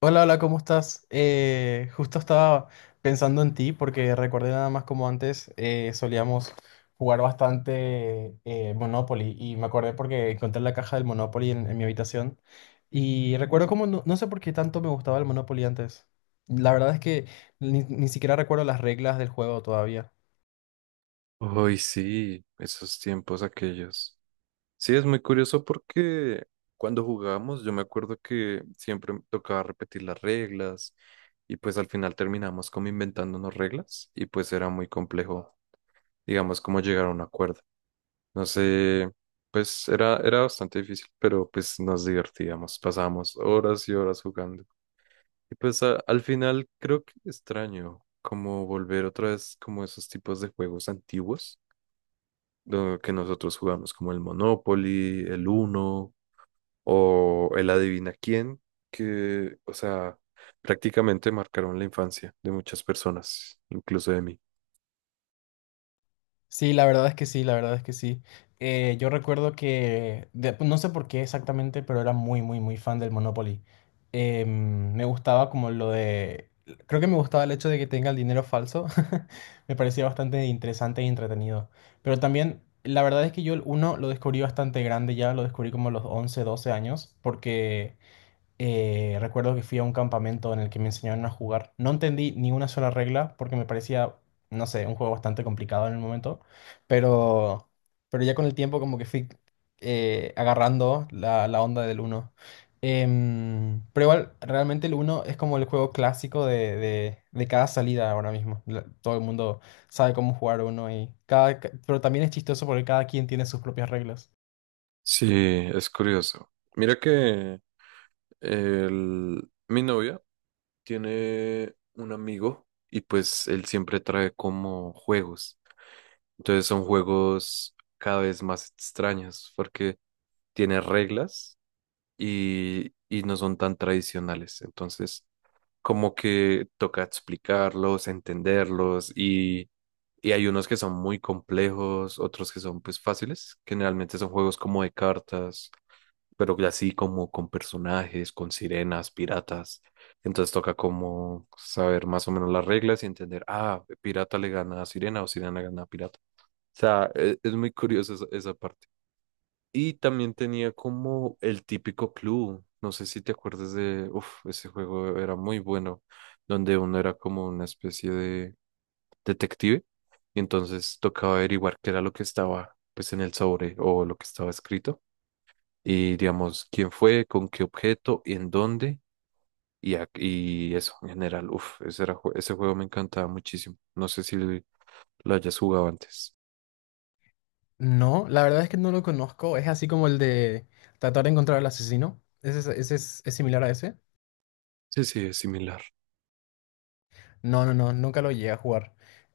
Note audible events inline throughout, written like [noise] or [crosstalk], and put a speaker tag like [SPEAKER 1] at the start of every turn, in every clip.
[SPEAKER 1] Hola, hola, ¿cómo estás? Justo estaba pensando en ti porque recordé nada más como antes solíamos jugar bastante Monopoly y me acordé porque encontré la caja del Monopoly en mi habitación y recuerdo como no sé por qué tanto me gustaba el Monopoly antes. La verdad es que ni siquiera recuerdo las reglas del juego todavía.
[SPEAKER 2] Hoy sí, esos tiempos aquellos. Sí, es muy curioso porque cuando jugábamos yo me acuerdo que siempre me tocaba repetir las reglas y pues al final terminamos como inventándonos reglas y pues era muy complejo, digamos, como llegar a un acuerdo. No sé, pues era bastante difícil, pero pues nos divertíamos, pasábamos horas y horas jugando. Y pues al final creo que extraño como volver otra vez como esos tipos de juegos antiguos lo que nosotros jugamos como el Monopoly, el Uno o el Adivina quién, que, o sea, prácticamente marcaron la infancia de muchas personas, incluso de mí.
[SPEAKER 1] Sí, la verdad es que sí, la verdad es que sí. Yo recuerdo que, pues, no sé por qué exactamente, pero era muy, muy, muy fan del Monopoly. Me gustaba como lo creo que me gustaba el hecho de que tenga el dinero falso. [laughs] Me parecía bastante interesante y entretenido. Pero también, la verdad es que yo el uno lo descubrí bastante grande ya, lo descubrí como a los 11 12 años, porque recuerdo que fui a un campamento en el que me enseñaron a jugar. No entendí ni una sola regla porque me parecía, no sé, un juego bastante complicado en el momento. Pero, pero ya con el tiempo como que fui agarrando la onda del uno. Pero igual, realmente el uno es como el juego clásico de cada salida ahora mismo. Todo el mundo sabe cómo jugar uno y pero también es chistoso porque cada quien tiene sus propias reglas.
[SPEAKER 2] Sí, es curioso. Mira que mi novia tiene un amigo y pues él siempre trae como juegos. Entonces son juegos cada vez más extraños porque tiene reglas y no son tan tradicionales. Entonces como que toca explicarlos, entenderlos y hay unos que son muy complejos, otros que son pues fáciles, que generalmente son juegos como de cartas, pero que así como con personajes, con sirenas, piratas. Entonces toca como saber más o menos las reglas y entender, ah, pirata le gana a sirena o sirena gana a pirata. O sea, es, muy curioso esa parte. Y también tenía como el típico club, no sé si te acuerdas de, uff, ese juego era muy bueno, donde uno era como una especie de detective y entonces tocaba averiguar qué era lo que estaba pues en el sobre o lo que estaba escrito y digamos quién fue, con qué objeto, en dónde y, y eso en general, uff, ese juego me encantaba muchísimo, no sé si lo hayas jugado antes.
[SPEAKER 1] No, la verdad es que no lo conozco. Es así como el de tratar de encontrar al asesino. ¿ ese es similar a ese?
[SPEAKER 2] Sí, sí, es similar.
[SPEAKER 1] No, no, no, nunca lo llegué a jugar.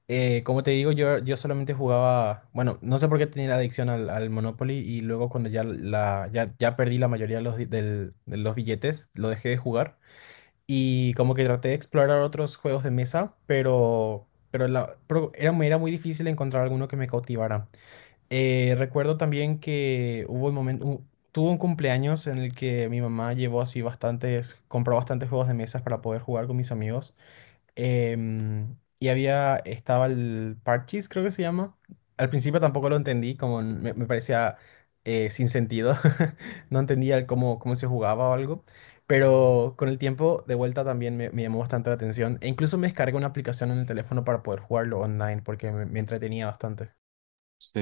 [SPEAKER 1] Como te digo, yo solamente jugaba, bueno, no sé por qué tenía la adicción al Monopoly y luego cuando ya perdí la mayoría de de los billetes, lo dejé de jugar y como que traté de explorar otros juegos de mesa, pero era, era muy difícil encontrar alguno que me cautivara. Recuerdo también que hubo un momento, tuvo un cumpleaños en el que mi mamá llevó así bastantes, compró bastantes juegos de mesas para poder jugar con mis amigos. Y había, estaba el Parchís, creo que se llama. Al principio tampoco lo entendí, como me parecía sin sentido. [laughs] No entendía el cómo, cómo se jugaba o algo. Pero con el tiempo, de vuelta también me llamó bastante la atención. E incluso me descargué una aplicación en el teléfono para poder jugarlo online porque me entretenía bastante.
[SPEAKER 2] Sí.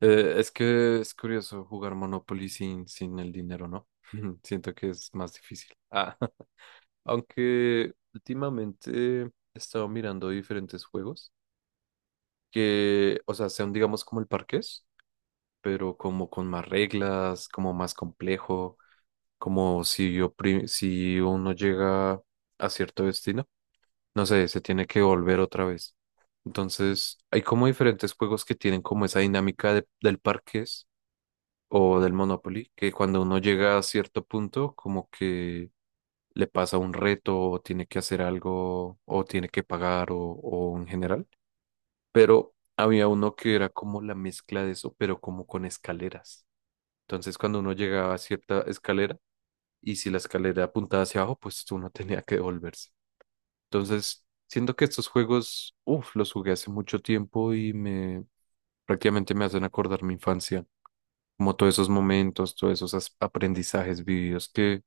[SPEAKER 2] Es que es curioso jugar Monopoly sin, sin el dinero, ¿no? [laughs] Siento que es más difícil. Ah, [laughs] aunque últimamente he estado mirando diferentes juegos que, o sea, sean digamos como el parqués, pero como con más reglas, como más complejo, como si uno llega a cierto destino, no sé, se tiene que volver otra vez. Entonces, hay como diferentes juegos que tienen como esa dinámica del parqués o del Monopoly, que cuando uno llega a cierto punto, como que le pasa un reto o tiene que hacer algo o tiene que pagar o en general. Pero había uno que era como la mezcla de eso, pero como con escaleras. Entonces, cuando uno llegaba a cierta escalera y si la escalera apuntaba hacia abajo, pues uno [laughs] tenía que devolverse. Entonces, siento que estos juegos, uff, los jugué hace mucho tiempo y me prácticamente me hacen acordar mi infancia. Como todos esos momentos, todos esos aprendizajes vividos que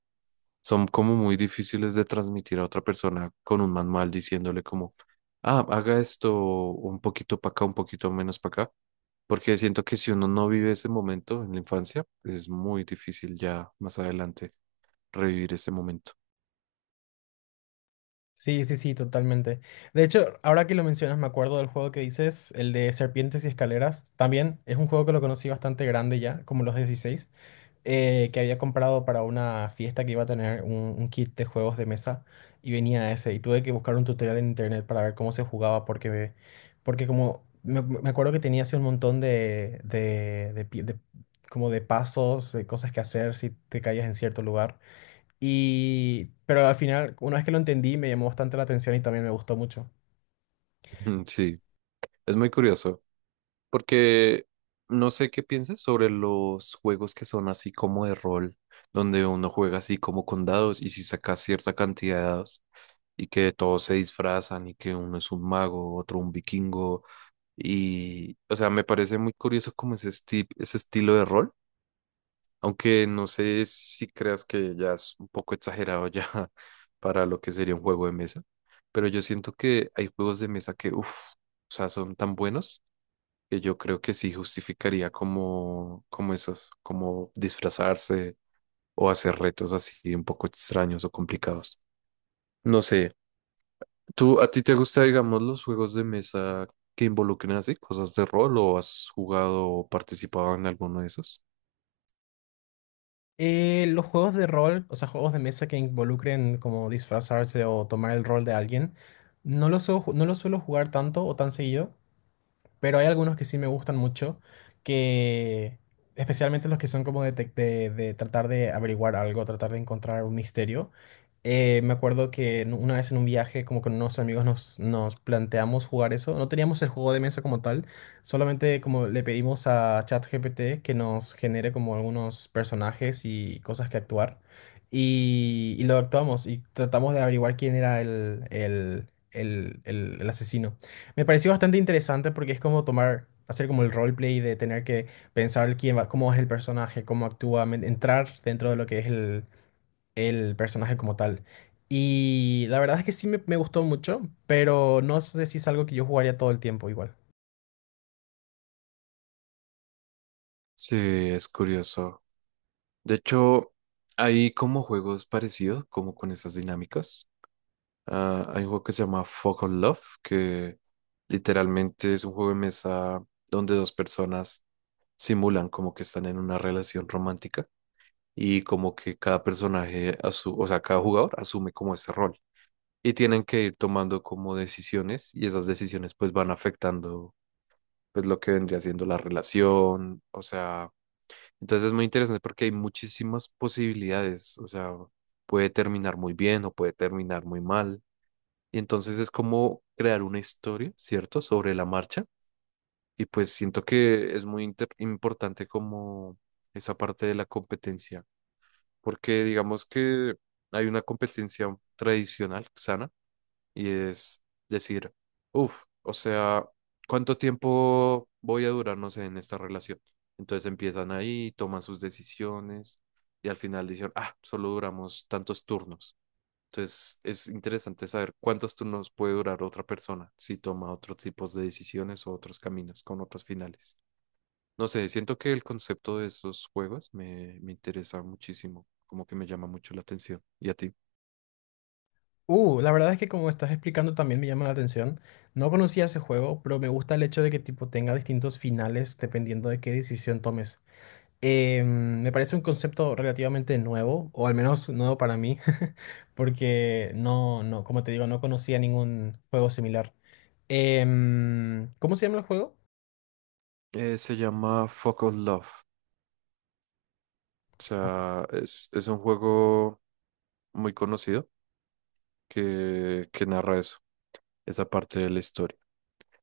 [SPEAKER 2] son como muy difíciles de transmitir a otra persona con un manual diciéndole como, ah, haga esto un poquito para acá, un poquito menos para acá, porque siento que si uno no vive ese momento en la infancia, pues es muy difícil ya más adelante revivir ese momento.
[SPEAKER 1] Sí, sí, sí, totalmente. De hecho, ahora que lo mencionas, me acuerdo del juego que dices, el de Serpientes y Escaleras. También es un juego que lo conocí bastante grande ya, como los 16, que había comprado para una fiesta que iba a tener un kit de juegos de mesa y venía ese. Y tuve que buscar un tutorial en internet para ver cómo se jugaba, porque como me acuerdo que tenía así un montón como de pasos, de cosas que hacer si te caías en cierto lugar. Y, pero al final, una vez que lo entendí, me llamó bastante la atención y también me gustó mucho.
[SPEAKER 2] [laughs] Sí, es muy curioso. Porque no sé qué piensas sobre los juegos que son así como de rol, donde uno juega así como con dados y si saca cierta cantidad de dados y que todos se disfrazan y que uno es un mago, otro un vikingo y, o sea, me parece muy curioso como ese estilo de rol, aunque no sé si creas que ya es un poco exagerado ya [laughs] para lo que sería un juego de mesa, pero yo siento que hay juegos de mesa que, uff, o sea, son tan buenos que yo creo que sí justificaría como, como esos, como disfrazarse o hacer retos así un poco extraños o complicados. No sé, ¿tú a ti te gusta, digamos, los juegos de mesa que involucren así cosas de rol o has jugado o participado en alguno de esos?
[SPEAKER 1] Los juegos de rol, o sea, juegos de mesa que involucren como disfrazarse o tomar el rol de alguien, no los suelo jugar tanto o tan seguido, pero hay algunos que sí me gustan mucho, que especialmente los que son como de tratar de averiguar algo, tratar de encontrar un misterio. Me acuerdo que una vez en un viaje, como con unos amigos, nos planteamos jugar eso. No teníamos el juego de mesa como tal, solamente como le pedimos a ChatGPT que nos genere como algunos personajes y cosas que actuar. Y lo actuamos y tratamos de averiguar quién era el asesino. Me pareció bastante interesante porque es como tomar, hacer como el roleplay de tener que pensar quién va, cómo es el personaje, cómo actúa, entrar dentro de lo que es el personaje como tal. Y la verdad es que sí me gustó mucho, pero no sé si es algo que yo jugaría todo el tiempo igual.
[SPEAKER 2] Sí, es curioso. De hecho, hay como juegos parecidos, como con esas dinámicas. Ah, hay un juego que se llama Fog on Love, que literalmente es un juego de mesa donde dos personas simulan como que están en una relación romántica y como que cada personaje, o sea, cada jugador asume como ese rol y tienen que ir tomando como decisiones y esas decisiones pues van afectando pues lo que vendría siendo la relación, o sea, entonces es muy interesante porque hay muchísimas posibilidades, o sea, puede terminar muy bien o puede terminar muy mal y entonces es como crear una historia, ¿cierto? Sobre la marcha y pues siento que es muy importante como esa parte de la competencia, porque digamos que hay una competencia tradicional, sana, y es decir, uff, o sea, ¿cuánto tiempo voy a durar, no sé, en esta relación? Entonces empiezan ahí, toman sus decisiones y al final dicen, ah, solo duramos tantos turnos. Entonces es interesante saber cuántos turnos puede durar otra persona si toma otros tipos de decisiones o otros caminos con otros finales. No sé, siento que el concepto de esos juegos me interesa muchísimo, como que me llama mucho la atención. ¿Y a ti?
[SPEAKER 1] La verdad es que como estás explicando también me llama la atención. No conocía ese juego, pero me gusta el hecho de que tipo tenga distintos finales dependiendo de qué decisión tomes. Me parece un concepto relativamente nuevo, o al menos nuevo para mí, [laughs] porque no, como te digo, no conocía ningún juego similar. ¿Cómo se llama el juego?
[SPEAKER 2] Se llama Fuck All Love. O
[SPEAKER 1] Ojo.
[SPEAKER 2] sea, es un juego muy conocido que narra eso, esa parte de la historia.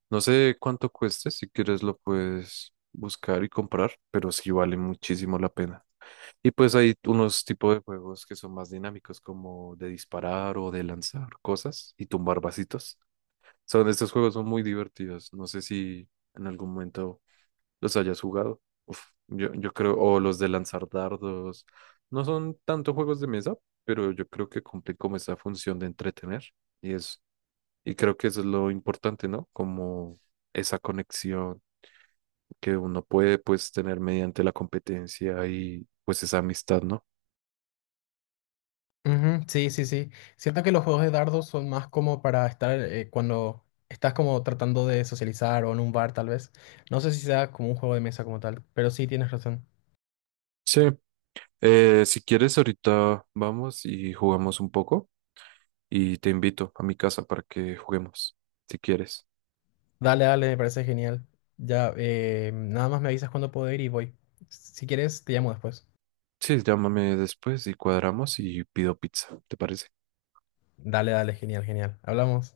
[SPEAKER 2] No sé cuánto cueste, si quieres lo puedes buscar y comprar, pero sí vale muchísimo la pena. Y pues hay unos tipos de juegos que son más dinámicos, como de disparar o de lanzar cosas y tumbar vasitos. Son, estos juegos son muy divertidos. No sé si en algún momento los hayas jugado. Uf, yo creo, o los de lanzar dardos. No son tanto juegos de mesa, pero yo creo que cumplen como esa función de entretener. Y es, y creo que eso es lo importante, ¿no? Como esa conexión que uno puede pues tener mediante la competencia y pues esa amistad, ¿no?
[SPEAKER 1] Ujú, sí, sí, sí. Siento que los juegos de dardos son más como para estar cuando estás como tratando de socializar o en un bar tal vez. No sé si sea como un juego de mesa como tal, pero sí tienes razón.
[SPEAKER 2] Sí. Si quieres, ahorita vamos y jugamos un poco y te invito a mi casa para que juguemos, si quieres.
[SPEAKER 1] Dale, dale, me parece genial. Ya, nada más me avisas cuando puedo ir y voy. Si quieres, te llamo después.
[SPEAKER 2] Sí, llámame después y cuadramos y pido pizza, ¿te parece?
[SPEAKER 1] Dale, dale, genial, genial. Hablamos.